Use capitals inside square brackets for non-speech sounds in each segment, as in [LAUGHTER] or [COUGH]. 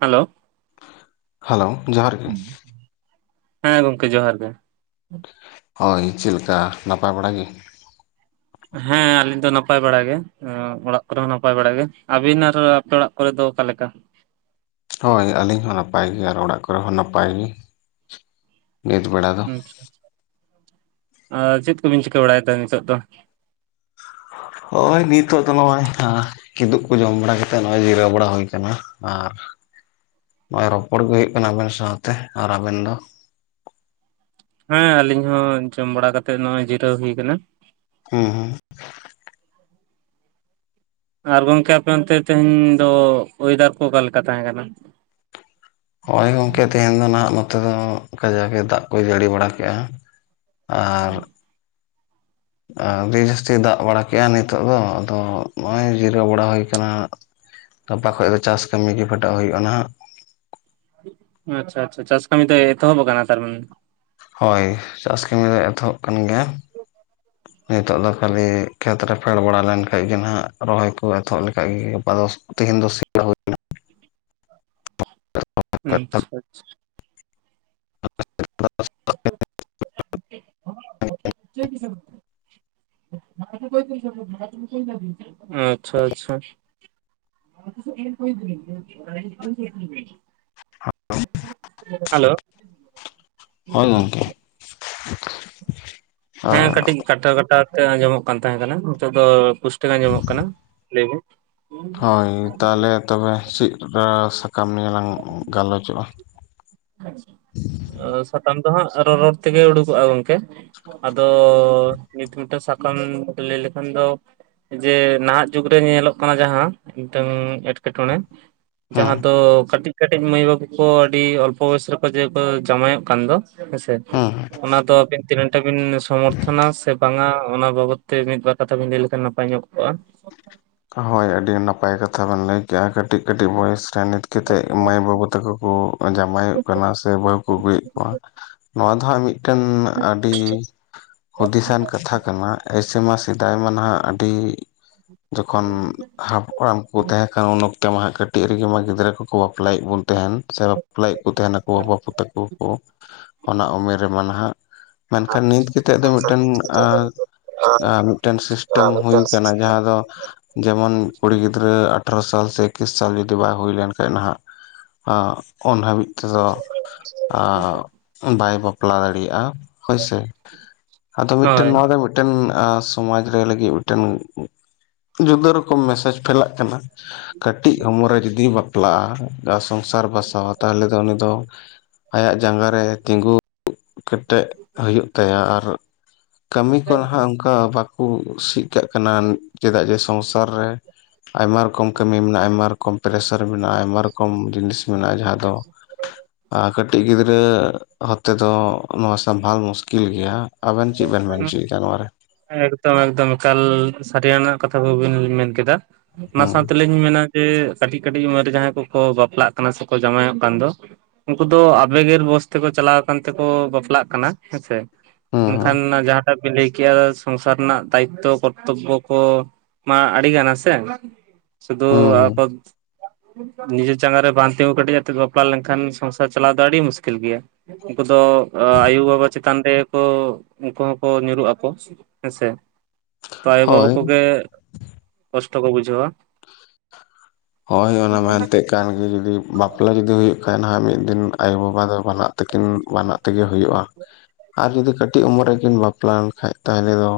Hello hello ᱡᱚᱦᱟᱨ ᱜᱮ᱾ ᱦᱮᱸ ᱜᱚᱝᱠᱮ ᱡᱚᱦᱟᱨ ᱜᱮ᱾ ᱦᱳᱭ ᱪᱮᱜ ᱞᱮᱠᱟ ᱱᱟᱯᱟᱭ ᱵᱟᱲᱟ ᱜᱮ? ᱦᱮᱸ ᱟᱞᱤᱧ ᱫᱚ ᱱᱟᱯᱟᱭ ᱵᱟᱲ ᱜᱮ, ᱚᱲᱟᱜ ᱠᱚᱨᱮ ᱦᱚᱸ ᱱᱟᱯᱟᱭ ᱵᱟᱲᱟ ᱜᱮ, ᱟᱹᱵᱤᱱ ᱟᱨ ᱟᱯᱮ ᱚᱲᱟᱜ ᱠᱚᱨᱮ ᱫᱚ ᱚᱠᱟᱞᱮᱠᱟ? ᱦᱳᱭ ᱟᱹᱞᱤᱧ ᱦᱚᱸ ᱱᱟᱯᱟᱭ ᱜᱮ, ᱟᱨ ᱚᱲᱟᱜ ᱠᱚᱨᱮ ᱦᱚᱸ ᱱᱟᱯᱟᱭ ᱜᱮ, ᱱᱤᱛ ᱵᱮᱲᱟ ᱫᱚ᱾ ᱟᱨ ᱪᱮᱫ ᱠᱩᱵᱤᱱ ᱪᱤᱠᱟᱹ ᱵᱟᱲᱟᱭᱫᱟ ᱱᱤᱛᱳᱜ ᱫᱚ? ᱦᱳᱭ ᱱᱤᱛᱳᱜ ᱫᱚ ᱱᱚᱜ ᱚᱭ ᱠᱤᱫᱩᱵ ᱠᱚ ᱡᱚᱢ ᱵᱟᱲᱟ ᱠᱟᱛᱮᱫ ᱱᱚᱜ-ᱚᱭ ᱡᱤᱨᱟᱹᱣ ᱵᱟᱲᱟ ᱦᱩᱭ ᱠᱟᱱᱟ, ᱟᱨ ᱱᱚᱜᱚᱭ ᱨᱚᱯᱚᱲ ᱜᱮ ᱦᱩᱭᱩᱜ ᱠᱟᱱᱟ ᱟᱵᱮᱱ ᱥᱟᱶᱛᱮ, ᱟᱨ ᱟᱵᱮᱱ ᱫᱚ? ᱦᱮᱸ, ᱟᱞᱤᱧ ᱦᱚᱸ ᱡᱚᱢ ᱵᱟᱲᱟ ᱠᱟᱛᱮᱜ ᱱᱚᱜ-ᱚᱭ ᱡᱤᱨᱟᱹᱣ ᱦᱩᱭ ᱠᱟᱱᱟ᱾ [UNINTELLIGIBLE] ᱟᱨ ᱜᱚᱝᱠᱮ ᱟᱯᱮ ᱚᱱᱛᱮ ᱛᱮᱦᱮᱧ ᱫᱚ ᱚᱭᱮᱫᱟᱨ ᱠᱚ ᱚᱠᱟ ᱞᱮᱠᱟ ᱛᱟᱦᱮᱸ ᱠᱟᱱᱟ? ᱦᱚᱜ-ᱚᱭ ᱜᱚᱝᱠᱮ ᱛᱮᱦᱮᱱ ᱫᱚ ᱱᱟᱦᱟᱜ ᱱᱚᱛᱮ ᱫᱚ ᱠᱟᱡᱟᱠ ᱮ ᱫᱟᱜ ᱠᱚᱭ ᱡᱟᱲᱤ ᱵᱟᱲᱟ ᱠᱮᱜ-ᱟ᱾ ᱟᱨ ᱟᱹᱰᱤ ᱡᱟᱹᱥᱛᱤ ᱫᱟᱜ ᱵᱟᱲᱟ ᱠᱮᱜ-ᱟ ᱱᱤᱛᱚᱜ ᱫᱚ ᱟᱫᱚ ᱱᱚᱜ-ᱚᱭ ᱡᱤᱨᱟᱹᱣ ᱵᱟᱲᱟ ᱦᱩᱭ ᱠᱟᱱᱟ᱾ ᱜᱟᱯᱟ ᱠᱷᱚᱡ ᱫᱚ ᱪᱟᱥ ᱠᱟᱹᱢᱤ ᱜᱮ ᱯᱷᱮᱴᱚᱜ ᱦᱩᱭᱩᱜ-ᱟ ᱱᱟᱦᱟᱜ᱾ ᱟᱪᱪᱷᱟ ᱟᱪᱪᱷᱟ, ᱪᱟᱥ ᱠᱟᱹᱢᱤ ᱫᱚ ᱮᱛᱚᱦᱚᱵ ᱠᱟᱱᱟ ᱛᱟᱨᱢᱟᱱᱮ? ᱦᱳᱭ, ᱪᱟᱥ ᱠᱟᱹᱢᱤ ᱫᱚ ᱮᱛᱚᱦᱚᱵ ᱠᱟᱱ ᱜᱮᱭᱟ᱾ ᱱᱤᱛᱚᱜ ᱫᱚ ᱠᱷᱟᱹᱞᱤ ᱠᱷᱮᱛ ᱨᱮ ᱯᱷᱮᱰ ᱵᱟᱲᱟ ᱞᱮᱱ ᱠᱷᱟᱱᱴᱡ ᱜᱮ ᱱᱟᱦᱟᱜ ᱨᱚᱦᱚᱭ ᱠᱚ ᱮᱛᱚᱦᱚᱵ ᱞᱮᱠᱷᱟᱡ ᱜᱮ ᱜᱟᱯᱟ ᱫᱚ ᱛᱤᱦᱤᱝ ᱫᱚ ᱥᱤ [UNINTELLIGIBLE] ᱟᱪᱪᱷᱟ ᱟᱪᱪᱷᱟ᱾ [UNINTELLIGIBLE] [UNINTELLIGIBLE] ᱵᱩᱡᱷᱟᱹᱣ ᱠᱮᱫᱟ ᱵᱤᱱ? [UNINTELLIGIBLE] ᱟᱪᱪᱷᱟ ᱟᱪᱪᱷᱟ ᱾ [UNINTELLIGIBLE] [UNINTELLIGIBLE] ᱦᱮᱞᱳ᱾ ᱦᱳᱭ ᱜᱚᱝᱠᱮ᱾ ᱦᱮᱸ, ᱟᱨ ᱠᱟᱹᱴᱤᱡ ᱠᱟᱴᱟᱣ ᱠᱟᱴᱟᱣ ᱛᱮ ᱟᱸᱡᱚᱢᱚᱜ ᱠᱟᱱ ᱛᱟᱦᱮᱸ ᱠᱟᱱᱟ ᱱᱤᱛᱚᱜ ᱫᱚ ᱯᱩᱥᱴᱟᱹ ᱜᱮ ᱟᱸᱡᱚᱢᱚᱜ ᱠᱟᱱᱟ ᱞᱟᱹᱭ ᱵᱤᱱ᱾ ᱦᱳᱭ, ᱛᱟᱦᱞᱮ ᱛᱚᱵᱮ ᱪᱤᱱ ᱠᱟ ᱥᱟᱠᱟᱢ ᱱᱤᱭᱮ ᱞᱟᱝ ᱜᱟᱞᱚᱪᱚᱜ-ᱟ? ᱥᱟᱛᱟᱢ ᱫᱚ ᱦᱟᱸᱜ ᱨᱚᱨᱚᱲ ᱛᱮᱜᱮ ᱩᱰᱩᱠᱚᱜ-ᱟ ᱜᱚᱝᱠᱮ᱾ ᱟᱫᱚ ᱱᱤᱛ ᱢᱤᱫᱴᱮᱱ ᱥᱟᱠᱟᱢ ᱞᱟᱹᱭ ᱞᱮᱠᱷᱟᱱ ᱫᱚ ᱡᱮ ᱱᱟᱦᱟᱜ ᱡᱩᱜᱽᱨᱮ ᱧᱮᱞᱚᱜ ᱠᱟᱱᱟ ᱡᱟᱦᱟᱸ ᱢᱤᱫᱴᱟᱝ ᱮᱸᱴᱠᱮ ᱴᱚᱬᱮ᱾ ᱡᱟᱦᱟᱸ ᱦᱩᱸ ᱫᱚ ᱠᱟᱹᱴᱤᱡ ᱠᱟᱹᱴᱤᱡ ᱢᱟᱹᱭ ᱵᱟᱹᱵᱩ ᱠᱚ ᱟᱹᱰᱤ ᱚᱞᱯᱚ ᱵᱚᱭᱚᱥ ᱨᱮᱠᱚ ᱡᱮᱠᱚ ᱡᱟᱶᱟᱭᱚᱜ ᱠᱟᱱ ᱫᱚ᱾ ᱦᱮᱸ ᱥᱮ, ᱦᱩᱸ ᱚᱱᱟ ᱫᱚ ᱟᱹᱵᱤᱱ ᱛᱤᱱᱟᱹᱜ ᱴᱟ ᱵᱤᱱ ᱥᱚᱢᱚᱨᱛᱷᱚᱱᱟ ᱥᱮ ᱵᱟᱝᱟ? ᱚᱱᱟ ᱵᱟᱵᱚᱛ ᱛᱮ ᱢᱤᱫᱵᱟᱨ ᱠᱟᱛᱷᱟ ᱵᱤᱱ ᱞᱟᱹᱭ ᱞᱮᱠᱷᱟᱱ ᱱᱟᱯᱟᱭ ᱧᱚᱜ ᱠᱚᱜ-ᱟ᱾ ᱦᱳᱭ, ᱟᱹᱰᱤ ᱱᱟᱯᱟᱭ ᱠᱟᱛᱷᱟ ᱵᱮᱱ ᱞᱟᱹᱭ ᱠᱮᱜ-ᱟ, ᱠᱟᱹᱴᱤᱡ ᱠᱟᱹᱴᱤᱡ ᱵᱚᱭᱮᱥ ᱱᱤᱛ ᱠᱮᱴᱮᱜ ᱢᱟᱹᱭ ᱵᱟᱹᱵᱩ ᱛᱟᱠᱚ ᱠᱚ ᱡᱟᱢᱟᱭᱚᱜ ᱠᱟᱱᱟ ᱥᱮ ᱵᱟᱹᱦᱩ ᱠᱚ ᱟᱹᱜᱩᱭᱮᱫ ᱠᱚᱣᱟ᱾ ᱱᱚᱣᱟ ᱫᱚ ᱦᱟᱸᱜ ᱢᱤᱫᱴᱮᱱ ᱟᱹᱰᱤ ᱦᱩᱫᱤᱥᱟᱱ ᱠᱟᱛᱷᱟ ᱠᱟᱱᱟ, ᱮᱥ ᱥᱮᱢᱟ ᱥᱮᱫᱟᱭ ᱢᱟ ᱱᱟᱦᱟᱜ ᱟᱹᱰᱤ [INAUDIBLE] ᱡᱚᱠᱷᱚᱱ ᱦᱟᱯᱲᱟᱢ ᱠᱚ ᱛᱟᱦᱮᱸ ᱠᱟᱱᱟ, ᱩᱱ ᱚᱠᱛᱮ ᱢᱟ ᱦᱟᱸᱜ ᱠᱟᱹᱴᱤᱡ ᱨᱮᱜᱮ ᱢᱟ ᱜᱤᱫᱽᱨᱟᱹ ᱠᱚ ᱠᱚ ᱵᱟᱯᱞᱟᱭᱮᱫ ᱵᱚᱱ ᱛᱟᱦᱮᱱ ᱥᱮ ᱵᱟᱯᱞᱟᱭᱮᱫ ᱠᱚ ᱛᱟᱦᱮ ᱱᱟᱠᱚ ᱵᱟᱯᱩ ᱛᱮᱠᱚ ᱠᱚ᱾ ᱚᱱᱟ ᱩᱢᱮᱨ ᱨᱮᱢᱟ ᱱᱟᱦᱟᱜ ᱢᱮᱱᱠᱷᱟᱱ ᱱᱤᱛ ᱠᱟᱛᱮᱜ ᱫᱚ ᱢᱤᱫᱴᱮᱱ ᱟᱨ ᱢᱤᱫᱴᱮᱱ ᱥᱤᱥᱴᱮᱢ ᱦᱩᱭ ᱟᱠᱟᱱᱟ, ᱡᱟᱦᱟᱸ ᱫᱚ ᱡᱮᱢᱚᱱ ᱠᱩᱲᱤ ᱜᱤᱫᱽᱨᱟᱹ ᱟᱴᱷᱨᱚ ᱥᱟᱞ ᱥᱮ ᱮᱠᱠᱤᱥ ᱥᱟᱞ ᱡᱩᱫᱤ ᱵᱟᱭ ᱦᱩᱭ ᱞᱮᱱᱠᱷᱟᱡ ᱱᱟᱦᱟᱜ ᱟᱻ ᱩᱱ ᱦᱟᱹᱵᱤᱡ ᱛᱮᱫᱚ ᱟᱻ ᱵᱟᱭ ᱵᱟᱯᱞᱟ ᱫᱟᱲᱤᱭᱟᱜ-ᱟ᱾ ᱦᱳᱭᱥᱮ, ᱟᱫᱚ ᱢᱤᱫᱴᱮᱱ ᱦᱳᱭ ᱱᱚᱣᱟ ᱫᱚ ᱢᱤᱫᱴᱮᱱ ᱥᱚᱢᱟᱡ ᱨᱮ ᱞᱟᱹᱜᱤᱫ ᱢᱤᱫᱴᱮᱱ ᱡᱩᱫᱟᱹ ᱨᱚᱠᱚᱢ ᱢᱮᱥᱮᱡᱽ ᱯᱷᱮᱞᱟᱜ ᱠᱟᱱᱟ ᱠᱟᱹᱴᱤᱡ ᱩᱢᱟᱹᱨ ᱨᱮ ᱡᱩᱫᱤ ᱵᱟᱯᱞᱟᱜ-ᱟ᱾ ᱥᱚᱝᱥᱟᱨ ᱵᱟᱥᱟᱣᱟ, ᱛᱟᱦᱚᱞᱮ ᱫᱚ ᱩᱱᱤ ᱫᱚ ᱟᱭᱟᱜ ᱡᱟᱸᱜᱟ ᱨᱮ ᱛᱤᱸᱜᱩ ᱠᱟᱹᱴ ᱴᱮᱫ ᱦᱩᱭᱩᱜ ᱛᱟᱭᱟ ᱟᱨ ᱠᱟᱹᱢᱤ ᱠᱚ ᱱᱟᱦᱟᱜ ᱚᱝᱠᱟ ᱚᱱᱠᱟ ᱵᱟᱠᱩ ᱪᱤᱜ ᱠᱟᱜ ᱠᱟᱱᱟ᱾ ᱪᱮᱫᱟᱜ ᱡᱮ ᱥᱚᱝᱥᱟᱨ ᱨᱮ ᱟᱭᱢᱟ ᱨᱚᱠᱚᱢ ᱠᱟᱹᱢᱤ ᱢᱮᱱᱟᱜᱼᱟ ᱟᱭᱢᱟ ᱨᱚᱠ ᱠᱚᱢ ᱯᱮᱨᱮᱥᱟᱨᱮ ᱢᱮᱱᱟᱜᱼᱟ, ᱟᱭᱢᱟ ᱨᱚᱠᱚᱢ ᱡᱤᱱᱤᱥ ᱢᱮᱱᱟᱜᱼᱟ, ᱡᱟᱦᱟᱸ ᱫᱚ ᱠᱟᱹᱴᱤᱡ ᱜᱤᱫᱽᱨᱟᱹ ᱦᱟᱛᱮ ᱫᱚ ᱱᱚᱣᱟ ᱥᱟᱢᱵᱷᱟᱞ ᱢᱩᱥᱠᱤᱞ ᱜᱮᱭᱟ, ᱟᱵᱮᱱ ᱪᱤᱜ ᱵᱮᱱ ᱢᱮᱱ ᱦᱚᱪᱚᱭᱮᱫᱟ ᱱᱚᱣᱟ ᱨᱮ? ᱮᱠᱫᱚᱢ ᱮᱠᱫᱚᱢ ᱮᱠᱟᱞ ᱥᱟᱹᱨᱤᱭᱟᱱᱟᱜ ᱠᱟᱛᱷᱟ ᱠᱚᱵᱤᱱ ᱢᱮᱱ ᱠᱮᱫᱟ, ᱚᱱᱟ ᱦᱩᱸ ᱥᱟᱶᱛᱮ ᱞᱤᱧ ᱤᱧ ᱢᱮᱱᱟ ᱡᱮ ᱠᱟᱹᱴᱤᱡ ᱠᱟᱹᱴᱤᱡ ᱩᱢᱮᱨ ᱨᱮ ᱡᱟᱦᱟᱸᱭ ᱠᱚᱠᱚ ᱵᱟᱯᱞᱟᱜ ᱠᱟᱱᱟ ᱥᱮᱠᱚ ᱡᱟᱶᱟᱭᱚᱜ ᱠᱟᱱ ᱫᱚ ᱩᱱᱠᱩ ᱫᱚ ᱟᱵᱮᱜᱮᱨ ᱵᱚᱥ ᱛᱮᱠᱚ ᱪᱟᱞᱟᱣ ᱠᱟᱱ ᱛᱮᱠᱚ ᱵᱟᱯᱞᱟᱜ ᱠᱟᱱᱟ, ᱦᱮᱸᱥᱮ? ᱦᱩᱸ ᱢᱮᱱ ᱦᱩᱸ ᱠᱷᱟᱱ ᱡᱟᱦᱟᱸᱴᱟᱜ ᱵᱤᱱ ᱞᱟᱹᱭ ᱠᱮᱜᱼᱟ ᱥᱚᱝᱥᱟᱨ ᱨᱮᱱᱟᱜ ᱫᱟᱭᱤᱛᱛᱚ ᱠᱚᱨᱛᱚᱵᱽᱵᱚ ᱠᱚ ᱢᱟ ᱟᱹᱰᱤᱜᱟᱱᱟ ᱥᱮ ᱥᱩᱫᱷᱩ ᱦᱩᱸ ᱟᱯᱚᱫ ᱱᱤᱡᱮᱨ ᱪᱟᱸᱜᱟ ᱨᱮ ᱵᱟᱝ ᱛᱤᱸᱜᱩ ᱠᱮᱴᱮᱡ ᱟᱛᱮᱜ ᱵᱟᱯᱞᱟ ᱞᱮᱱᱠᱷᱟᱱ ᱥᱚᱝᱥᱟᱨ ᱪᱟᱞᱟᱣ ᱫᱚ ᱟᱹᱰᱤ ᱢᱩᱥᱠᱤᱞ ᱜᱮᱭᱟ᱾ ᱩᱱᱠᱩ ᱫᱚ ᱮ ᱟᱭᱩ ᱵᱟᱵᱟ ᱪᱮᱛᱟᱱ ᱨᱮ ᱠᱚ ᱩᱱᱠᱩ ᱦᱚᱸᱠᱚ ᱧᱩᱨᱩᱜ ᱟᱠᱚ ᱦᱮᱸ ᱥᱮ? ᱛᱚ ᱟᱭᱳ ᱵᱟᱵᱟ ᱦᱳᱭ ᱠᱚᱜᱮ ᱠᱚᱥᱴᱚ ᱠᱚ ᱵᱩᱡᱷᱟᱹᱣᱟ᱾ ᱦᱳᱭ ᱚᱱᱟ ᱢᱟ ᱮᱱᱛᱮᱜ ᱮᱠᱟᱱ ᱜᱤ ᱡᱩᱫᱤ ᱵᱟᱯᱞᱟ ᱡᱩᱫᱤ ᱦᱩᱭᱩᱜ ᱠᱷᱟᱱ ᱦᱟᱸᱜ ᱢᱤᱫ ᱫᱤᱱ ᱟᱭᱳ ᱵᱟᱵᱟ ᱫᱚ ᱵᱟᱱᱟᱜ ᱛᱮᱠᱤᱱ ᱵᱮᱱᱟᱜ ᱛᱤᱜᱤ ᱦᱩᱭᱩᱜᱼᱟ ᱟᱨ ᱡᱩᱫᱤ ᱠᱟᱹᱴᱤᱡ ᱩᱢᱮᱨ ᱨᱮᱠᱤᱱ ᱵᱟᱯᱞᱟ ᱞᱮᱱ ᱠᱷᱟᱡ ᱛᱟᱦᱚᱞᱮ ᱫᱚ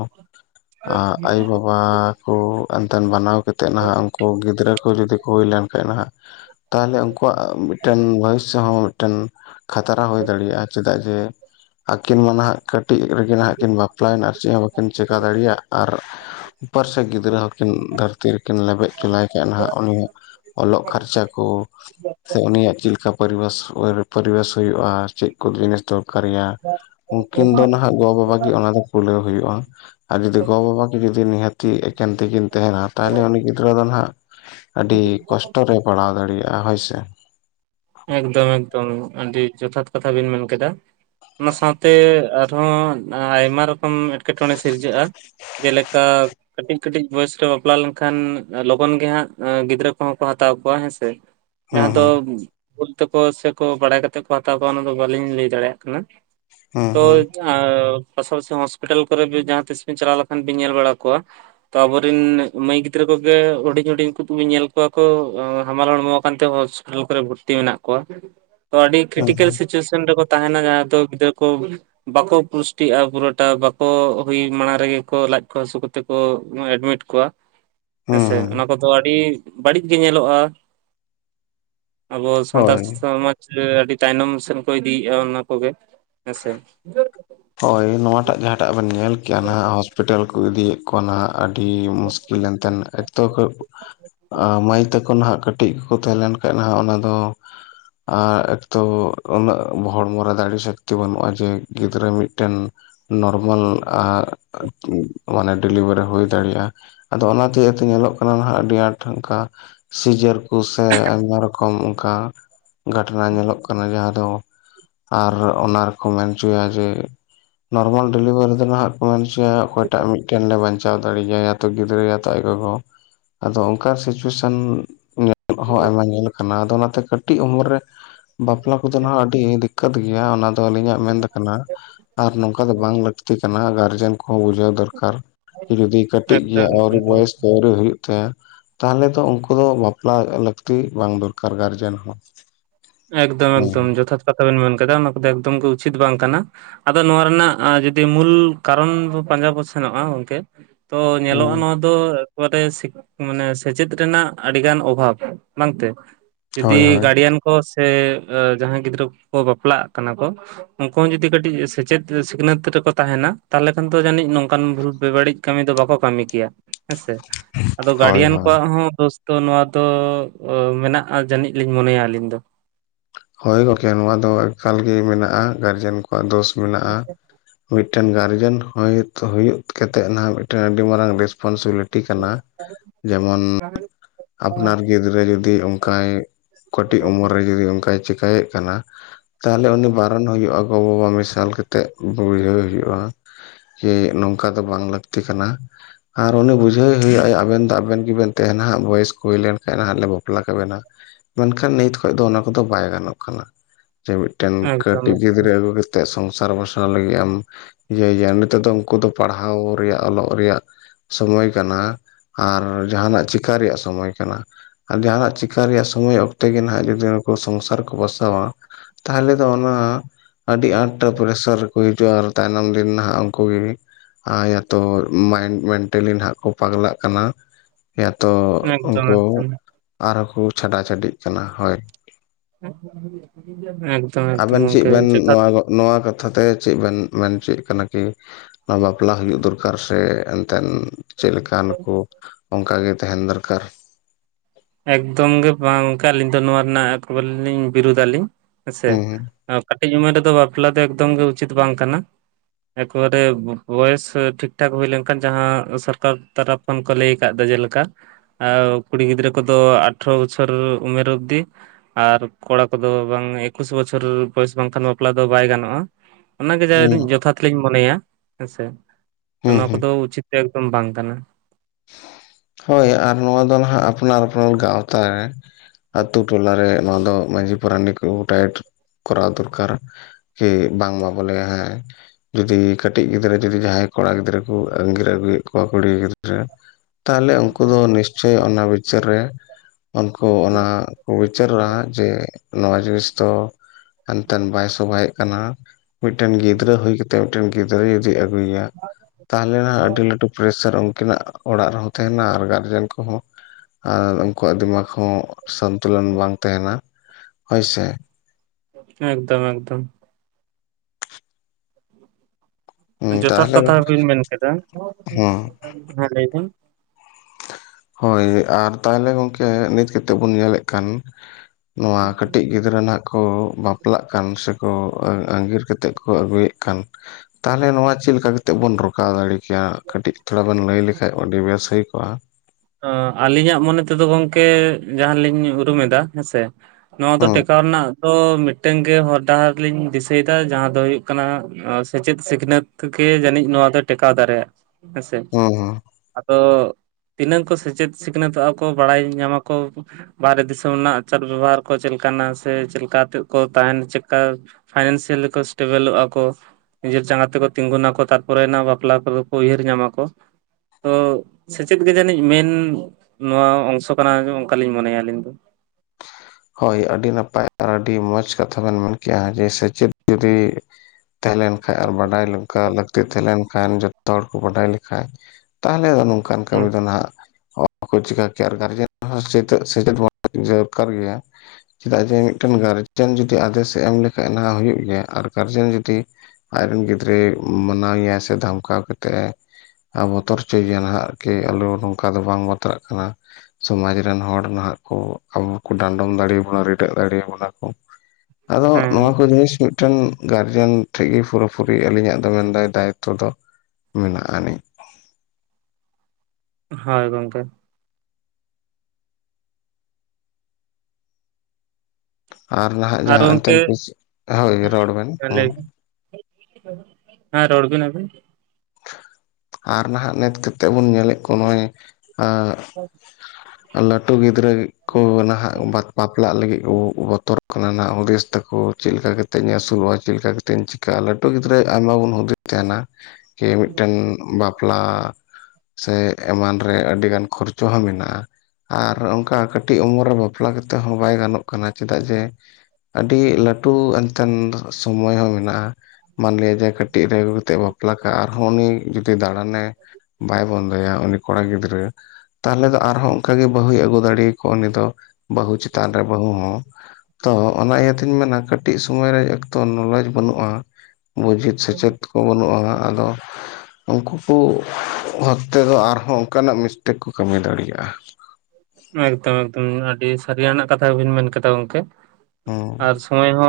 ᱟ ᱟᱭᱩ ᱵᱟᱵᱟ ᱠᱚ ᱮᱱ ᱛᱮᱫ ᱵᱟᱱᱟᱣ ᱠᱮᱛᱮᱫ ᱱᱟᱦᱟᱜ ᱩᱱᱠᱩ ᱜᱤᱫᱽᱨᱟᱹ ᱠᱩ ᱡᱩᱫᱤ ᱦᱩᱭ ᱞᱮᱱᱠᱷᱟᱡ ᱱᱟᱦᱟᱜ ᱛᱟᱦᱞᱮ ᱩᱱᱠᱩᱣᱟᱜ ᱢᱤᱫᱴᱮᱱ ᱵᱷᱚᱭᱮᱥ ᱥᱟᱶ ᱦᱚᱸ ᱢᱤᱫᱴᱮᱱ ᱠᱷᱟᱛᱨᱟ ᱦᱩᱭ ᱫᱟᱲᱮᱭᱟᱜᱼᱟ, ᱪᱮᱫᱟᱜ ᱡᱮ ᱟᱹᱠᱤᱱ ᱢᱟ ᱱᱟᱦᱟᱜ ᱠᱟᱹᱴᱤᱡ ᱨᱮᱜᱮ ᱱᱟᱦᱟᱸᱜ ᱠᱤᱱ ᱵᱟᱯᱞᱟᱭᱮᱱ ᱟᱨ ᱪᱮᱫ ᱦᱚᱸ ᱵᱟᱹᱠᱤᱱ ᱪᱤᱠᱟᱹ ᱫᱟᱲᱮᱭᱟᱜ ᱟᱨ ᱩᱯᱟ. ᱨ ᱥᱮ ᱜᱤᱫᱽᱨᱟᱹ ᱦᱚᱸᱠᱤᱱ ᱫᱷᱟᱹᱨᱛᱤ ᱨᱮᱠᱤᱱ ᱞᱮᱵᱮᱫ ᱪᱩᱞᱟᱭ ᱠᱷᱟᱡ ᱱᱟᱦᱟᱜ ᱩᱱᱤᱭᱟᱜ ᱚᱞᱚᱜ ᱠᱷᱟᱨᱪᱟ ᱠᱩ, ᱥᱮ ᱩᱱᱤᱭᱟᱜ ᱪᱤᱜ ᱠᱟ ᱯᱚᱨᱤᱵᱟᱥ ᱯᱚᱨᱤᱵᱮᱥ ᱦᱩᱭᱩᱜᱼᱟ, ᱪᱮᱫ ᱠᱚ ᱡᱤᱱᱤᱥ ᱫᱚᱨ ᱠᱟᱨᱟᱭᱟ ᱩᱱᱠᱤᱱ ᱫᱚ ᱱᱟᱦᱟᱸᱜ ᱜᱚᱼᱵᱟᱵᱟ ᱜᱤ ᱚᱱᱟ ᱫᱚ ᱠᱩᱞᱟᱹᱣ ᱦᱩᱭᱩᱜᱼᱟ᱾ ᱟᱨ ᱡᱩᱫᱤ ᱜᱚᱼᱵᱟ ᱠᱤ ᱡᱩᱫᱤ ᱱᱤᱦᱟᱹᱛᱤ ᱮᱠᱮᱱ ᱛᱤ ᱠᱤᱱ ᱛᱟᱦᱮᱱᱟ ᱛᱟᱦᱚᱞᱮ ᱩᱱᱤ ᱜᱤᱫᱽᱨᱟᱹ ᱫᱚ ᱱᱟᱦᱟᱸᱜ ᱟᱹᱰᱤ ᱠᱚᱥᱴᱚ ᱨᱮᱭ ᱯᱟᱲᱦᱟᱣ ᱫᱟᱲᱮᱭᱟᱜᱼᱟ ᱦᱳᱭ ᱥᱮ᱾ ᱮᱠᱫᱚᱢ ᱮᱠᱫᱚᱢ ᱟᱹᱰᱤ ᱡᱚᱛᱷᱟᱛ ᱠᱟᱛᱷᱟ ᱵᱤᱱ ᱢᱮᱱ ᱠᱮᱫᱟ᱾ ᱚᱱᱟ ᱥᱟᱶᱛᱮ ᱟᱨᱦᱚᱸ ᱮᱸ ᱟᱭᱢᱟ ᱨᱚᱠᱚᱢ ᱮᱸᱴᱠᱮᱴᱚᱬᱮ ᱥᱤᱨᱡᱟᱹᱜᱼᱟ᱾ ᱡᱮᱞᱮᱠᱟ ᱠᱟᱹᱴᱤᱡ ᱠᱟᱹᱴᱤᱡ ᱵᱚᱭᱮᱥ ᱨᱮ ᱵᱟᱯᱞᱟ ᱞᱮᱱᱠᱷᱟᱱ ᱞᱚᱜᱚᱱ ᱜᱮ ᱦᱟᱸᱜ ᱜᱤᱫᱽᱨᱟᱹ ᱠᱚᱦᱚᱸ ᱠᱚ ᱦᱟᱛᱟᱣ ᱠᱚᱣᱟ ᱦᱮᱸ ᱥᱮ? ᱦᱩᱸ ᱡᱟᱦᱟᱸ ᱫᱚ ᱦᱩᱸ ᱵᱷᱩᱞ ᱛᱮᱠᱚ ᱥᱮᱠᱚ ᱵᱟᱲᱟᱭ ᱠᱟᱛᱮᱫ ᱠᱚ ᱦᱟᱛᱟᱣ ᱠᱚᱣᱟ ᱚᱱᱟ ᱫᱚ ᱵᱟᱹᱞᱤᱧ ᱞᱟᱹᱭ ᱫᱟᱲᱮᱭᱟᱜ ᱠᱟᱱᱟ᱾ ᱦᱩᱸ ᱛᱚᱻ ᱟᱨ ᱯᱟᱥᱟᱯᱟᱥᱤ ᱦᱚᱥᱯᱤᱴᱟᱞ ᱠᱚᱨᱮ ᱵᱤ ᱡᱟᱦᱟᱸ ᱛᱤᱥᱵᱤᱱ ᱪᱟᱞᱟᱣ ᱞᱮᱠᱷᱟᱱ ᱵᱤᱱ ᱧᱮᱞ ᱵᱟᱲᱟ ᱠᱚᱣᱟ ᱛᱚ ᱟᱵᱩᱨᱮᱱ ᱢᱟᱹᱭ ᱜᱤᱫᱽᱨᱟᱹ ᱠᱚᱜᱮ ᱦᱩᱰᱤᱧ ᱦᱩᱰᱤᱧ ᱠᱩ ᱜᱤᱵᱮᱱ ᱧᱮᱞ ᱠᱚᱣᱟ ᱠᱚ ᱦᱟᱢᱟᱞ ᱦᱚᱲᱢᱚ ᱠᱟᱱᱛᱮ ᱵᱚᱸ ᱦᱟᱹᱞᱟᱹᱣ ᱠᱚᱨᱮ ᱵᱷᱚᱨᱛᱤ ᱢᱮᱱᱟᱜ ᱠᱚᱣᱟ ᱛᱚ ᱟᱹᱰᱤ ᱦᱩᱸ ᱦᱩᱸ ᱠᱨᱤᱴᱤᱠᱮᱞ ᱥᱤᱪᱩᱭᱮᱥᱚᱱ ᱨᱮᱠᱚ ᱛᱟᱦᱮᱸᱱᱟ ᱡᱟᱦᱟᱸ ᱫᱚ ᱜᱤᱫᱽᱨᱟᱹ ᱠᱚᱵ ᱵᱟᱠᱚ ᱯᱩᱥᱴᱤᱜᱼᱟ ᱯᱩᱨᱟᱹᱴᱟ ᱵᱟᱠᱚ ᱦᱩᱭ ᱢᱟᱲᱟᱝ ᱨᱮᱜᱮ ᱠᱚ ᱞᱟᱡ ᱠᱚ ᱦᱟᱹᱥᱩ ᱠᱚ ᱛᱮᱠᱚ ᱮᱰᱢᱤᱴ ᱠᱚᱣᱟ ᱦᱩᱸ ᱦᱩᱸ ᱦᱮᱸᱥᱮ ᱦᱩᱸ ᱚᱱᱟ ᱠᱚᱫᱚ ᱟᱹᱰᱤ ᱵᱟᱹᱲᱤᱡ ᱜᱮ ᱧᱮᱞᱚᱜᱼᱟ᱾ ᱟᱵᱚ ᱥᱟᱱᱛᱟᱲ ᱦᱳᱭ ᱥᱚᱢᱟᱡᱽ ᱥᱮ ᱟᱹᱰᱤ ᱛᱟᱭᱱᱚᱢ ᱥᱮᱱ ᱠᱚ ᱤᱫᱤᱭᱮᱜᱼᱟ ᱚᱱᱟ ᱠᱚᱜᱮ ᱦᱮᱸᱥᱮ᱾ ᱦᱚᱭ ᱱᱚᱣᱟᱴᱟᱜ ᱡᱟᱦᱟᱸᱴᱟᱜ ᱵᱮᱱ ᱧᱮᱞ ᱠᱮᱜᱭᱟ ᱱᱟᱦᱟᱸᱜ ᱦᱚᱥᱯᱤᱴᱟᱞ ᱠᱚ ᱤᱫᱤᱭᱮᱫ ᱠᱚᱣᱟ ᱱᱟᱦᱟᱸᱜ ᱟᱹᱰᱤ ᱢᱩᱥᱠᱤᱞ ᱮᱱᱛᱮᱱ ᱮᱠᱛᱚ ᱠᱷᱩᱜ ᱟᱸ ᱢᱟᱹᱭ ᱛᱟᱠᱚ ᱱᱟᱦᱟᱸᱜ ᱠᱟᱹᱴ ᱴᱤᱡ ᱠᱩ ᱛᱮᱦᱮᱸ ᱞᱮᱱᱠᱷᱟᱱ ᱦᱟᱸᱜ ᱚᱱᱟ ᱫᱚ ᱟᱨ ᱮᱠᱛᱚ ᱩᱱᱟᱹᱜ ᱦᱚᱲᱢᱚ ᱨᱮ ᱫᱟᱲᱮ ᱥᱚᱠᱛᱤ ᱵᱟᱹᱱᱩᱜᱼᱟ ᱡᱮ ᱜᱤᱫᱽᱨᱟᱹ ᱢᱤᱫ ᱢᱤᱫᱴᱮᱱ ᱱᱚᱨᱢᱟᱞ ᱟ ᱢᱟᱱᱮ ᱰᱮᱞᱤᱵᱷᱟᱨᱤ ᱦᱩᱭ ᱫᱟᱲᱮᱭᱟᱜᱼᱟ᱾ ᱟᱫᱚ ᱚᱱᱟ ᱫᱤᱭᱮ ᱛᱮ ᱧᱮᱞᱚᱜ ᱠᱟᱱᱟ ᱱᱷᱟᱜ ᱟᱹᱰᱤ ᱟᱸᱴ ᱚᱱᱠᱟ᱾ ᱥᱤᱡᱟᱹᱨ ᱠᱚ ᱥᱮ ᱟᱭᱢᱟ ᱨᱚᱠᱚᱢ ᱚᱱᱠᱟ᱾ ᱜᱷᱚᱴᱚᱱᱟ ᱧᱮᱞᱚᱜ ᱠᱟᱱᱟ ᱡᱟᱦᱟᱸ ᱫᱚ ᱟᱨ ᱚᱱᱟ ᱨᱮᱠᱚ ᱢᱮᱱ ᱦᱚᱪᱚᱭᱟ ᱡᱮ ᱱᱚᱨᱢᱟᱞ ᱰᱮᱞᱤᱵᱷᱟᱨᱤ ᱫᱚ ᱱᱟᱦᱟᱜ ᱠᱚ ᱢᱮᱱ ᱚᱪᱚᱭᱟ ᱚᱠᱚᱭᱴᱟᱜ ᱢᱤᱫᱴᱮᱱ ᱞᱮ ᱵᱟᱧ ᱪᱟᱣ ᱫᱟᱲᱮᱭᱟᱭᱟ ᱛᱚ ᱜᱤᱫᱽᱨᱟᱹ ᱜᱮᱛᱚ ᱟᱫᱚ ᱟᱡ ᱜᱚᱜᱚ᱾ ᱟᱝᱚ ᱚᱱᱠᱟ ᱥᱤᱪᱩᱭᱮᱥᱮᱱ ᱦᱚᱸ ᱟᱭᱢᱟ ᱧᱮᱞ ᱠᱟᱱᱟ ᱟᱫᱚ ᱚᱱᱟᱛᱮ ᱠᱟᱹᱴᱤᱡ ᱩᱢᱮᱨ ᱨᱮ ᱵᱟᱯᱞᱟ ᱠᱚᱫᱚ ᱱᱦᱟᱸᱜ ᱟᱹᱰᱤ ᱫᱤᱠᱠᱚᱛ ᱜᱮᱭᱟ ᱚᱱᱟ ᱫᱚ ᱟᱹᱞᱤᱧᱟᱜ ᱢᱮᱱ ᱫᱚ ᱠᱟᱱᱟ᱾ ᱟᱨ ᱱᱚᱝᱠᱟ ᱫᱚ ᱵᱟᱝ ᱞᱟᱹᱠᱛᱤ ᱠᱟᱱᱟ᱾ ᱜᱟᱨᱡᱮᱱ ᱠᱚᱦᱚᱸ ᱵᱩᱡᱷᱟᱹᱣ ᱫᱚᱨᱠᱟᱨ᱾ ᱡᱩᱫᱤ ᱠᱟᱹᱴᱤᱡ ᱜᱮᱭᱟ ᱮᱠᱫᱚᱢ ᱟᱹᱣᱨᱤ ᱮᱠᱫᱚᱢ ᱵᱚᱭᱮᱥ ᱟᱹᱣᱨᱤ ᱦᱩᱭᱩᱜ ᱛᱟᱭᱟ᱾ ᱛᱟᱦᱚᱞᱮ ᱫᱚ ᱩᱱᱠᱩ ᱫᱚ ᱵᱟᱯᱞᱟ ᱞᱟᱹᱠᱛᱤ ᱵᱟᱝ ᱫᱚᱨᱠᱟᱨ ᱜᱟᱨᱡᱮᱱ ᱦᱚᱸ᱾ ᱮᱠᱫᱚᱢ ᱦᱮᱸ ᱮᱠᱫᱚᱢ ᱡᱚᱛᱷᱟᱛ ᱠᱟᱛᱷᱟ ᱵᱮᱱ ᱢᱮᱱ ᱠᱮᱫᱟ ᱚᱱᱟ ᱠᱚᱫᱚ ᱮᱠᱫᱚᱢ ᱜᱮ ᱩᱪᱤᱛ ᱵᱟᱝ ᱠᱟᱱᱟ᱾ ᱟᱫᱚ ᱱᱚᱣᱟ ᱨᱮᱱᱟᱜ ᱟ ᱡᱩᱫᱤ ᱢᱩᱞ ᱠᱟᱨᱚᱱ ᱵᱚ ᱯᱟᱸᱡᱟ ᱵᱚᱱ ᱥᱮᱱᱚᱜᱼᱟ ᱜᱚᱢᱠᱮ᱾ ᱛᱚ ᱧᱮᱞᱚᱜᱼᱟ ᱱᱚᱣᱟ ᱫᱚ ᱮᱠᱟᱨᱮ ᱥᱤᱠ ᱢᱟᱱᱮ ᱥᱮᱪᱮᱫ ᱨᱮᱱᱟᱜ ᱟᱹᱰᱤ ᱜᱟᱱ ᱚᱵᱷᱟᱵ᱾ ᱵᱟᱝ ᱛᱮ? ᱦᱳᱭ ᱡᱩᱫᱤ ᱦᱳᱭ ᱜᱟᱨᱰᱤᱭᱟᱱ ᱠᱚ ᱥᱮ ᱮ ᱡᱟᱦᱟᱸᱭ ᱜᱤᱫᱽᱨᱟᱹ ᱠᱚᱠᱚ ᱵᱟᱯᱞᱟᱜ ᱠᱟᱱᱟ ᱠᱚ᱾ ᱩᱱᱠᱩ ᱦᱚᱸ ᱡᱩᱫᱤ ᱠᱟᱹᱴᱤᱡ ᱥᱮᱪᱮᱫ ᱥᱤᱠᱷᱱᱟᱹᱛ ᱨᱮᱠᱚ ᱛᱟᱦᱮᱱᱟ ᱛᱟᱦᱞᱮ ᱠᱷᱟᱱ ᱫᱚ ᱡᱟᱹᱱᱤᱡ ᱱᱚᱝᱠᱟᱱ ᱵᱷᱩᱞ ᱵᱮᱵᱟᱹᱲᱤᱡ ᱠᱟᱹᱢᱤ ᱫᱚ ᱵᱟᱠᱚ ᱠᱟᱹᱢᱤ ᱠᱮᱭᱟ ᱦᱮᱸ ᱥᱮ ᱟᱫᱚ ᱦᱳᱭ ᱜᱟᱨᱰᱤᱭᱟᱱ ᱦᱳᱭ ᱠᱚᱣᱟᱜ ᱦᱚᱸ ᱫᱚᱥ ᱛᱚ ᱱᱚᱣᱟ ᱫᱚ ᱢᱮᱱᱟᱜᱼᱟ ᱡᱟᱹᱱᱤᱡ ᱞᱤᱧ ᱢᱚᱱᱮᱭᱟ ᱟᱹᱞᱤᱧ ᱫᱚ ᱾ ᱦᱳᱭ ᱜᱚᱝᱠᱮ ᱱᱚᱣᱟ ᱫᱚ ᱮᱠᱟᱞ ᱜᱮ ᱢᱮᱱᱟᱜᱼᱟ ᱜᱟᱨᱡᱮᱱ ᱠᱚᱣᱟᱜ ᱫᱳᱥ ᱢᱮᱱᱟᱜᱼᱟ ᱾ ᱢᱤᱫᱴᱮᱱ ᱜᱟᱨᱡᱮᱱ ᱦᱚᱭ ᱛᱚ ᱦᱩᱭᱩᱜ ᱠᱟᱛᱮᱫ ᱱᱷᱟᱜ ᱢᱤᱫᱴᱮᱱ ᱟᱹᱰᱤ ᱢᱟᱨᱟᱝ ᱨᱮᱥᱯᱚᱱᱥᱤᱵᱤᱞᱤ ᱴᱤ ᱠᱟᱱᱟ ᱡᱮᱢᱚᱱ ᱟᱯᱱᱟᱨ ᱜᱤᱫᱽᱨᱟᱹ ᱡᱩᱫᱤ ᱚᱱᱠᱟᱭ ᱠᱟᱹᱴᱤᱡ ᱩᱢᱮᱨ ᱨᱮ ᱡᱩᱫᱤ ᱚᱱᱠᱟᱭ ᱪᱮᱤᱠᱟᱹᱭᱮᱫ ᱠᱟᱱᱟ ᱛᱟᱦᱚᱞᱮ ᱩᱱᱤ ᱵᱟᱨᱚᱱ ᱦᱩᱭᱩᱜᱼᱟ ᱜᱚ ᱼᱵᱟᱵᱟ ᱢᱮᱥᱟᱞ ᱠᱟᱛᱮᱜ ᱵᱩᱡᱷᱟᱹᱣ ᱦᱩᱭᱩᱜᱼᱟ ᱾ ᱡᱮ ᱱᱚᱝᱠᱟ ᱫᱚ ᱵᱟᱝ ᱞᱟᱹᱠᱛᱤ ᱠᱟᱱᱟ ᱾ ᱟᱨ ᱩᱱᱤ ᱵᱩᱡᱷᱟᱹᱣ ᱮ ᱦᱩᱭᱩᱜᱼᱟ ᱟᱵᱮᱱ ᱫᱚ ᱟᱵᱮᱱ ᱜᱮᱵᱮᱱ ᱛᱟᱦᱮᱱᱟ ᱦᱟᱸᱜ ᱵᱚᱭᱮᱥ ᱦᱩᱭ ᱞᱮᱱ ᱠᱷᱟᱱ ᱱᱷᱟᱜ ᱞᱮ ᱵᱟᱯᱞᱟ ᱠᱟᱵᱮᱱᱟ ᱾ ᱢᱮᱱᱠᱷᱟᱱ ᱱᱤᱛ ᱠᱷᱚᱱ ᱫᱚ ᱚᱱᱟ ᱠᱚᱫᱚ ᱵᱟᱭ ᱜᱟᱱᱚᱜ ᱠᱟᱱᱟ ᱡᱮ ᱢᱤᱫᱴᱮᱱ ᱮᱠᱫᱚᱢ ᱠᱟᱹᱴᱤᱡ ᱜᱤᱫᱽᱨᱟᱹ ᱟᱹᱜᱩ ᱠᱟᱹ ᱛᱮ ᱥᱚᱝᱥᱟᱨ ᱵᱷᱟᱥᱟᱣ ᱞᱟᱹᱜᱤᱫ ᱮᱢ ᱤᱭᱟᱹᱭᱟ ᱱᱤᱛᱚᱜ ᱫᱚ ᱩᱱᱠᱩ ᱫᱚ ᱯᱟᱲᱦᱟᱣ ᱨᱮᱭᱟᱜ ᱚᱞᱚᱜ ᱨᱮᱭᱟᱜ ᱥᱚᱢᱚᱭ ᱠᱟᱱᱟ ᱟᱨ ᱡᱟᱦᱟᱸᱱᱟᱜ ᱪᱮᱠᱟ ᱨᱮᱭᱟᱜ ᱥᱚ ᱥᱚᱢᱚᱭ ᱠᱟᱱᱟ ᱟᱨ ᱡᱟᱦᱟᱸᱱᱟᱜ ᱪᱤᱠᱟᱹ ᱨᱮᱭᱟᱜ ᱥᱚᱢᱚᱭ ᱚᱠᱛᱮ ᱜᱮ ᱱᱷᱟᱜ ᱡᱩᱫᱤ ᱱᱩᱠᱩ ᱥᱚᱝᱥᱟᱨ ᱠᱚ ᱵᱟᱥᱟᱣᱟ ᱛᱟᱦᱚᱞᱮ ᱫᱚ ᱚᱱᱟ ᱟᱹᱰᱤ ᱟᱸᱴ ᱯᱨᱮᱥᱟᱨ ᱦᱩᱭ ᱦᱚᱪᱚ ᱟᱨ ᱛᱟᱭᱱᱚᱢ ᱫᱤᱱ ᱞᱮᱱ ᱱᱷᱟᱜ ᱩᱱᱠᱩ ᱜᱮ ᱭᱟᱛᱚ ᱢᱟᱭᱤᱱᱰ ᱢᱮᱱᱴᱟᱞᱤ ᱱᱷᱟᱜ ᱠᱚ ᱯᱟᱜᱽᱞᱟᱜ ᱠᱟᱱᱟ ᱭᱟᱛᱚ ᱮᱠᱫᱚᱢ ᱩᱱᱠᱩ ᱮᱠᱫᱚᱢ ᱟᱨᱦᱚᱸ ᱠᱚ ᱪᱷᱟᱰᱟᱼ ᱪᱷᱟᱹᱰᱤᱜ ᱠᱟᱱᱟ ᱦᱳᱭ ᱾ ᱮᱠᱫᱚᱢ ᱮᱠᱫᱚᱢ ᱟᱵᱮᱱ ᱪᱮᱫ ᱜᱚᱢᱠᱮ ᱵᱮᱱ ᱪᱮᱛᱟᱛ ᱱᱚᱣᱟ ᱱᱚᱣᱟ ᱠᱟᱛᱷᱟ ᱛᱮ ᱪᱮᱫ ᱵᱮᱱ ᱢᱮᱱ ᱦᱚᱪᱚᱭᱮᱫ ᱠᱟᱱᱟ ᱠᱤ ᱱᱚᱣᱟ ᱵᱟᱯᱞᱟ ᱦᱩᱭᱩᱜ ᱫᱚᱨᱠᱟᱨ ᱥᱮ ᱮᱱᱛᱮᱱ ᱪᱮᱫ ᱞᱮᱠᱟᱱ ᱱᱩᱠᱩ ᱚᱱᱠᱟ ᱜᱮ ᱛᱟᱦᱮᱱ ᱫᱚᱨᱠᱟᱨ ᱾ ᱮᱠᱫᱚᱢ ᱜᱮ ᱵᱟᱝ ᱜᱚᱢᱠᱮ ᱟᱹᱞᱤᱧ ᱫᱚ ᱱᱚᱣᱟ ᱨᱮᱱᱟᱜ ᱮᱠᱵᱟᱨᱮ ᱞᱤᱧ ᱵᱤᱨᱩᱫᱟᱞᱤᱧ ᱦᱮᱸᱥᱮ ᱦᱩᱸ ᱾ ᱠᱟᱹᱴᱤᱡ ᱩᱢᱮᱨ ᱨᱮᱫᱚ ᱵᱟᱯᱞᱟ ᱫᱚ ᱮᱠᱫᱚᱢ ᱜᱮ ᱩᱪᱤᱛ ᱵᱟᱝ ᱠᱟᱱᱟ ᱾ ᱮᱠᱵᱟᱨᱮ ᱵᱚᱭᱮᱥ ᱴᱷᱤᱠ ᱴᱷᱟᱠ ᱦᱩᱭ ᱞᱮᱱᱠᱷᱟᱱ ᱡᱟᱦᱟᱸ ᱥᱚᱨᱠᱟᱨ ᱛᱟᱨᱟᱯᱷ ᱠᱷᱚᱱ ᱠᱚ ᱞᱟᱹᱭ ᱟᱠᱟᱫ ᱡᱮᱞᱮᱠᱟ ᱠᱩᱲᱤ ᱜᱤᱫᱽᱨᱟᱹ ᱠᱚᱫᱚ ᱟᱴᱷᱚᱨᱚ ᱵᱚᱪᱷᱚᱨ ᱩᱢᱮᱨ ᱚᱵᱫᱤ ᱟᱨ ᱠᱚᱲᱟ ᱠᱚᱫᱚ ᱵᱟᱝ ᱮᱠᱩᱥ ᱵᱚᱪᱷᱚᱨ ᱵᱚᱭᱮᱥ ᱵᱟᱝᱠᱷᱟᱱ ᱵᱟᱯᱞᱟ ᱫᱚ ᱵᱟᱭ ᱜᱟᱱᱚᱜᱼᱟ ᱾ ᱚᱱᱟᱜᱮ ᱡᱟ ᱦᱩᱸ ᱡᱚᱛᱷᱟᱛᱞᱤᱧ ᱢᱚᱱᱮᱭᱟ ᱦᱮᱸᱥᱮ ᱛᱚ ᱦᱩᱸ ᱱᱚᱣᱟ ᱦᱩᱸ ᱠᱚᱫᱚ ᱩᱪᱤᱛ ᱵᱟᱝ ᱠᱟᱱᱟ ᱦᱳᱭ ᱟᱨ ᱱᱚᱣᱟ ᱫᱚ ᱱᱦᱟᱜ ᱟᱯᱱᱟᱨ ᱟᱯᱱᱟᱨ ᱜᱟᱶᱛᱟᱨᱮ, ᱟᱛᱩ ᱴᱚᱞᱟᱨᱮ ᱱᱚᱣᱟ ᱫᱚ ᱢᱟᱹᱡᱷᱤ ᱯᱟᱨᱟᱱᱤᱠ ᱠᱚ ᱜᱚᱴᱟᱭᱟ ᱠᱚᱨᱟᱣ ᱫᱚᱨᱠᱟᱨ᱾ ᱠᱤ ᱵᱟᱝ ᱢᱟ ᱵᱚᱞᱮ ᱦᱮ ᱡᱩᱫᱤ ᱠᱟᱹᱴᱤᱜ ᱜᱤᱫᱽᱨᱟᱹ ᱡᱩᱫᱤ ᱡᱟᱦᱟᱸᱭ ᱠᱚᱲᱟ ᱜᱤᱫᱽᱨᱟᱹ ᱠᱩ ᱟᱝᱜᱤᱨ ᱟᱹᱜᱩᱭᱮᱜ ᱠᱚᱣᱟ ᱠᱩᱲᱤ ᱜᱤᱫᱽ ᱛᱟᱦᱚᱞᱮ ᱩᱝᱠᱩ ᱫᱚ ᱱᱤᱥᱪᱳᱭ ᱚᱱᱟ ᱵᱤᱪᱟᱹᱨ ᱨᱮ ᱩᱱᱠᱩ ᱚᱱᱟ ᱠᱚ ᱵᱤᱪᱟᱹᱨᱟᱦᱟᱜ ᱡᱮ ᱱᱚᱣᱟ ᱡᱤᱱᱤᱥ ᱫᱚ ᱮᱱᱛᱮᱱ ᱵᱟᱭ ᱥᱚᱵᱷᱟᱭᱮᱫ ᱠᱟᱱᱟ, ᱢᱤᱫᱴᱮᱱ ᱜᱤᱫᱽᱨᱟᱹ ᱦᱩᱭ ᱠᱮᱛᱮᱜ ᱢᱤᱫᱴᱮᱱ ᱜᱤᱫᱽᱨᱟᱹ ᱡᱩᱫᱤᱭ ᱟᱹᱜᱩᱭᱟ ᱛᱟᱦᱞᱮ ᱱᱦᱟᱜ ᱟᱹᱰᱤ ᱞᱟᱹᱴᱩ ᱯᱨᱮᱥᱟᱨ ᱠᱤᱱᱟᱜ ᱚᱲᱟᱜ ᱨᱮᱦᱚᱸ ᱛᱮᱦᱮᱱᱟ ᱟᱨ ᱜᱟᱨᱡᱮᱱ ᱠᱚᱦᱚᱸ ᱟᱨ ᱩᱱᱠᱩᱣᱟᱜ ᱫᱤᱢᱟᱠ ᱦᱚᱸ ᱥᱟᱱᱛᱩᱞᱚᱱ ᱵᱟᱝ ᱛᱟᱦᱮᱱᱟ ᱦᱳᱭᱥᱮ, ᱮᱠᱫᱚᱢ ᱮᱠᱫᱚᱢ ᱡᱚᱛᱷᱟᱛ ᱠᱟᱛᱷᱟ ᱛᱟᱦᱚᱞᱮ ᱜᱮ ᱵᱮᱱ ᱢᱮᱱ ᱠᱮᱫᱟ ᱦᱮᱸ ᱞᱟᱹᱭᱵᱤᱱ ᱦᱳᱭ ᱟᱨ ᱛᱟᱦᱞᱮ ᱜᱚᱝᱠᱮ ᱱᱤᱛ ᱠᱟᱛᱮᱫ ᱵᱚᱱ ᱧᱮᱞᱮᱫ ᱠᱟᱱ ᱱᱚᱣᱟ ᱠᱟᱹᱴᱤᱜ ᱜᱤ ᱜᱤᱫᱽᱨᱟᱹ ᱱᱦᱟᱜ ᱠᱩ ᱵᱟᱯᱞᱟᱜ ᱠᱟᱱ ᱥᱮᱠᱚ ᱟᱸᱜᱤᱨ ᱠᱟᱛᱮᱫ ᱠᱚ ᱟᱹᱜᱩᱭᱮᱫ ᱠᱟᱱ ᱛᱟᱦᱞᱮ ᱱᱚᱣᱟ ᱪᱮᱞᱠᱟ ᱠᱟᱛᱮ ᱵᱚᱱ ᱨᱚᱯ ᱠᱟᱣ ᱫᱟᱲᱮ ᱠᱮᱭᱟ ᱠᱟᱹᱴᱤᱡ ᱛᱷᱚᱲᱟ ᱵᱮᱱ ᱞᱟᱹᱭ ᱞᱮᱠᱷᱟᱱ ᱟᱹᱰᱤ ᱵᱮᱥ ᱦᱩᱭ ᱠᱚᱜ-ᱟ᱾ ᱟᱹᱞᱤᱧᱟᱜ ᱢᱚᱱᱮ ᱛᱮᱫᱚ ᱜᱚᱝᱠᱮ ᱡᱟᱦᱟᱸᱞᱤᱧ ᱩᱨᱩᱢᱮᱫᱟ ᱦᱮᱸᱥᱮ ᱱᱚᱣᱟ ᱫᱚ ᱦᱮᱸ ᱴᱮᱠᱟᱣ ᱨᱮᱱᱟᱜ ᱫᱚ ᱢᱤᱫᱴᱟᱹᱝ ᱜᱮ ᱦᱚᱨ ᱰᱟᱦᱟᱨ ᱞᱤᱧ ᱫᱤᱥᱟᱹᱭᱮᱫᱟ ᱡᱟᱦᱟᱸ ᱫᱚ ᱦᱩᱭᱩᱜ ᱠᱟᱱᱟ ᱥᱮᱪᱮᱫ ᱥᱤᱠᱷᱱᱟᱹᱛ ᱜᱮ ᱡᱟᱹᱱᱤᱡ ᱱᱚᱣᱟ ᱫᱚᱭ ᱴᱮᱠᱟᱣ ᱫᱟᱨᱮᱭᱟᱜ, ᱦᱮᱥᱮ ᱦᱮᱸ ᱦᱮᱸ ᱟᱫᱚ ᱛᱤᱱᱟᱹᱜ ᱠᱚ ᱥᱮᱪᱮᱫ ᱥᱤᱠᱷᱱᱟᱹᱛᱚᱜ-ᱟ ᱠᱚ ᱵᱟᱲᱟᱭ ᱧᱟᱢᱟᱠᱚ ᱵᱟᱦᱨᱮ ᱫᱤᱥᱚᱢ ᱨᱮᱱᱟᱜ ᱟᱪᱟᱨ ᱵᱮᱵᱚᱦᱟᱨ ᱠᱚ ᱪᱮᱫᱞᱮᱠᱟᱱᱟ ᱥᱮ ᱪᱮᱫᱠᱟᱛᱮᱫ ᱠᱚ ᱛᱟᱦᱮᱱᱟ ᱪᱮᱫᱠᱟ ᱯᱷᱟᱭᱮᱱᱥᱤᱭᱟᱞᱤ ᱠᱚ ᱮᱥᱴᱮᱵᱮᱞᱚᱜ-ᱟ ᱠᱚ, ᱱᱤᱡᱮᱨ ᱡᱟᱸᱜᱟ ᱛᱮᱠᱚ ᱛᱤᱸᱜᱩᱱᱟᱠᱚ ᱛᱟᱨᱯᱚᱨᱮ ᱵᱟᱯᱞᱟ ᱠᱚᱫᱚ ᱠᱚ ᱩᱭᱦᱟᱹᱨ ᱧᱟᱢᱟᱠᱚ ᱛᱚ ᱛᱮᱫ ᱜᱮ ᱡᱟᱹᱱᱤᱡ ᱢᱮᱱ ᱱᱚᱣᱟ ᱚᱝᱥᱚ ᱠᱟᱱᱟ ᱚᱝᱠᱟᱞᱤᱧ ᱢᱚᱱᱮᱭᱟ ᱟᱹᱞᱤᱧ ᱫᱚ᱾ ᱦᱳᱭ ᱟᱹᱰᱤ ᱱᱟᱯᱟᱭ ᱟᱨ ᱟᱹᱰᱤ ᱢᱚᱸᱡᱽ ᱠᱟᱛᱷᱟ ᱵᱮᱱ ᱢᱮᱱ ᱠᱮᱜ-ᱟ ᱡᱮ ᱥᱮᱪᱮᱫ ᱡᱩᱫᱤ ᱛᱮᱦᱮᱸ ᱞᱮᱱᱠᱷᱟᱡ ᱟᱨ ᱵᱟᱰᱟᱭ ᱞᱮᱠᱟᱱ ᱞᱟᱹᱠᱛᱤ ᱛᱟᱦᱮᱸ ᱞᱮᱱᱠᱷᱟᱱ ᱡᱚᱛᱚ ᱦᱚᱲ ᱠᱚ ᱵᱟᱰᱟᱭ ᱞᱮᱠᱷᱟᱡ ᱛᱟᱦᱚᱞᱮ ᱫᱚ ᱱᱩ ᱚᱱᱠᱟᱱ ᱦᱩᱸ ᱠᱟᱹᱢᱤ ᱫᱚ ᱱᱟᱦᱟᱜ ᱵᱟᱠᱚ ᱪᱤᱠᱟ ᱠᱮᱭᱟ ᱟᱨ ᱜᱟᱨᱡᱮᱱ ᱦᱚᱸ ᱥᱮᱪᱮᱫ [UNINTELLIGIBLE] ᱠᱟᱨ ᱜᱮᱭᱟ, ᱪᱮᱫᱟᱜ ᱡᱮ ᱢᱤᱫᱴᱮᱱ ᱜᱟᱨᱡᱮᱱ ᱡᱩᱫᱤ ᱟᱫᱮᱥ ᱮ ᱮᱢ ᱞᱮᱠᱷᱟᱡ ᱚᱱᱟᱱ ᱦᱟᱜ ᱦᱩᱭᱩᱜ ᱜᱮᱭᱟ ᱟᱨ ᱜᱟᱨᱡᱮᱱ ᱡᱩᱫᱤ ᱟᱡᱽ ᱨᱮᱱ ᱜᱤᱫᱽᱨᱟᱹᱭ ᱢᱟᱱᱟᱣᱭᱟ ᱥᱮ ᱫᱷᱟᱢᱠᱟᱣ ᱠᱟᱛᱮ ᱮ ᱵᱚᱛᱚᱨᱪᱚᱭᱭᱟ ᱱᱦᱟᱜ ᱠᱤ ᱟᱞᱚ ᱱᱚᱝᱠᱟ ᱫᱚ ᱵᱟᱝ ᱵᱟᱛᱨᱟᱜ ᱠᱟᱱᱟ᱾ ᱥᱚᱢᱟᱡᱽ ᱨᱮᱱ ᱦᱚᱲ ᱱᱟᱦᱟᱜ ᱠᱚ, ᱟᱵᱚ ᱠᱚ ᱰᱟᱸᱰᱚᱢ ᱫᱟᱲᱮᱭᱟᱵᱚᱱᱟ ᱨᱤᱰᱟᱹᱜ ᱫᱟᱲᱮᱭᱟᱵᱚᱱᱟ ᱠᱚ ᱟᱫᱚ ᱦᱮᱸ ᱱᱚᱣᱟ ᱠᱚ ᱡᱤᱱᱤᱥ? ᱴᱟᱹᱱ ᱜᱟᱨᱡᱮᱱ ᱴᱷᱮᱡ ᱜᱮ ᱯᱩᱨᱟᱹᱯᱩᱨᱤ ᱟᱹᱞᱤᱧᱟᱜ ᱫᱚ ᱢᱮᱱ ᱫᱟᱭ ᱫᱟᱭᱤᱛᱛᱚ ᱫᱚ ᱢᱮᱱᱟᱜ ᱟᱹᱱᱤᱡ᱾ ᱦᱳᱭ ᱜᱚᱝᱠᱮ᱾ ᱟᱨ ᱱᱟᱦᱟᱜ ᱟᱨ ᱡᱟᱦᱟᱸ ᱜᱚᱝᱠᱮ ᱮᱱᱛᱮᱱ ᱦᱳᱭ ᱨᱚᱲ ᱵᱮᱱ ᱦᱩᱸ ᱞᱟᱹᱭ ᱵᱤᱱ ᱦᱮᱸ ᱨᱚᱲ ᱵᱤᱱ ᱟᱵᱤᱱ? ᱟᱨ ᱱᱟᱦᱟᱜ ᱱᱤᱛ ᱠᱟᱛᱮᱜ ᱵᱚᱱ ᱧᱮᱞᱮᱫ ᱠᱚ ᱱᱚᱜ-ᱚᱭ ᱞᱟᱹᱴᱩ ᱜᱤᱫᱽᱨᱟᱹ ᱠᱚ ᱱᱟᱦᱟᱜ ᱵᱟᱯ ᱵᱟᱯ ᱯᱞᱟᱜ ᱞᱟᱹᱜᱤᱫ ᱠᱚ ᱵᱚᱛᱚᱨᱚᱜ ᱠᱟᱱᱟ ᱱᱟᱜ ᱦᱩᱫᱤᱥ ᱛᱟᱠᱩ ᱪᱮᱫ ᱞᱮᱠᱟ ᱠᱟᱛᱮᱧ ᱟᱹᱥᱩᱞᱚᱜ-ᱟ ᱪᱮᱫ ᱞᱮᱠᱟ ᱠᱟᱛᱮᱧ ᱠᱟ ᱞᱟᱹᱴᱩ ᱜᱤᱫᱽᱨᱟᱹ ᱟᱭᱢᱟ ᱵᱚᱱ ᱦᱩᱫᱤᱭ ᱛᱟᱦᱮᱱᱟ ᱡᱮ ᱢᱤᱫᱴᱮᱱ ᱵᱟᱯᱞᱟ? ᱥᱮ ᱮᱢᱟᱱ ᱨᱮ ᱟᱹᱰᱤᱜᱟᱱ ᱠᱷᱚᱨᱪᱚ ᱦᱚᱸ ᱢᱮᱱᱟᱜ-ᱟ᱾ ᱟᱨ ᱚᱱᱠᱟ ᱠᱟᱹᱴᱤᱡ ᱩᱢᱮᱹᱨ ᱨᱮ ᱵᱟᱯᱞᱟ ᱠᱟᱛᱮᱜ ᱦᱚᱸ ᱵᱟᱭ ᱜᱟᱱᱚᱜ ᱠᱟᱱᱟ ᱪᱮᱫᱟᱜ ᱡᱮ, ᱟᱹᱰᱤ ᱞᱟᱹᱴᱩ ᱮᱱᱛᱮᱱ ᱥᱚᱢᱚᱭ ᱦᱚᱸ ᱢᱮᱱᱟᱜ-ᱟ᱾ ᱢᱟ ᱞᱟᱹᱭᱫᱟ ᱠᱟᱹᱴᱤᱡ ᱨᱮ ᱟᱹᱜᱩ ᱠᱟᱛᱮᱜ ᱵᱟᱯᱞᱟ᱾ ᱟᱨᱦᱚᱸ ᱩᱱᱤ ᱡᱩᱫᱤ ᱫᱟᱬᱟᱱᱮ ᱵᱟᱭ ᱵᱚᱱᱫᱚᱭᱟ ᱩᱱᱤ ᱠᱚᱲᱟ ᱜᱤᱫᱽᱨᱟᱹ, ᱛᱟᱦᱞᱮ ᱫᱚ ᱟᱨᱦᱚᱸ ᱚᱱᱠᱟᱜᱮ ᱵᱟᱹᱦᱩᱭ ᱟᱹᱜᱩ ᱫᱟᱲᱮᱭᱟ ᱠᱚᱣᱟ ᱩᱱᱤ ᱫᱚ ᱵᱟᱹᱦᱩ ᱪᱮᱛᱟᱱ ᱨᱮ ᱵᱟᱹᱦᱩ ᱦᱚᱸ᱾ ᱛᱚ ᱚᱱᱟ ᱤᱭᱟᱹᱛᱮᱧ ᱢᱮᱱᱟ ᱠᱟᱹᱴᱤᱡ ᱥᱚᱢᱚᱭ ᱨᱮ ᱮᱠᱛᱚ ᱱᱚᱞᱚᱡᱽ ᱵᱟᱹᱱᱩᱜ-ᱟ᱾ ᱵᱩᱡᱮᱫ ᱥᱮᱪᱮᱫ ᱠᱚ ᱵᱟᱹᱱᱩᱜ-ᱟ ᱟᱫᱚ᱾ ᱩᱝᱠᱩ ᱠᱚ ᱦᱚᱛ ᱛᱮ ᱫᱚ ᱟᱨᱦᱚᱸ ᱚᱝᱠᱟᱱᱟᱜ ᱢᱤᱥᱴᱮᱠ ᱠᱚ ᱠᱟᱹᱢᱤ ᱫᱟᱲᱮᱭᱟᱜ-ᱟ᱾ ᱮᱠᱫᱚᱢ ᱮᱠᱫᱚᱢ ᱟᱹᱰᱤ ᱥᱟᱹᱨᱤᱭᱟᱱᱟᱜ ᱠᱟᱛᱷᱟ ᱠᱚᱵᱤᱱ ᱢᱮᱱ ᱠᱟᱫᱟ ᱜᱚᱝᱠᱮ ᱦᱮᱸ ᱟᱨ ᱥᱳᱢᱚᱭ ᱦᱚᱸ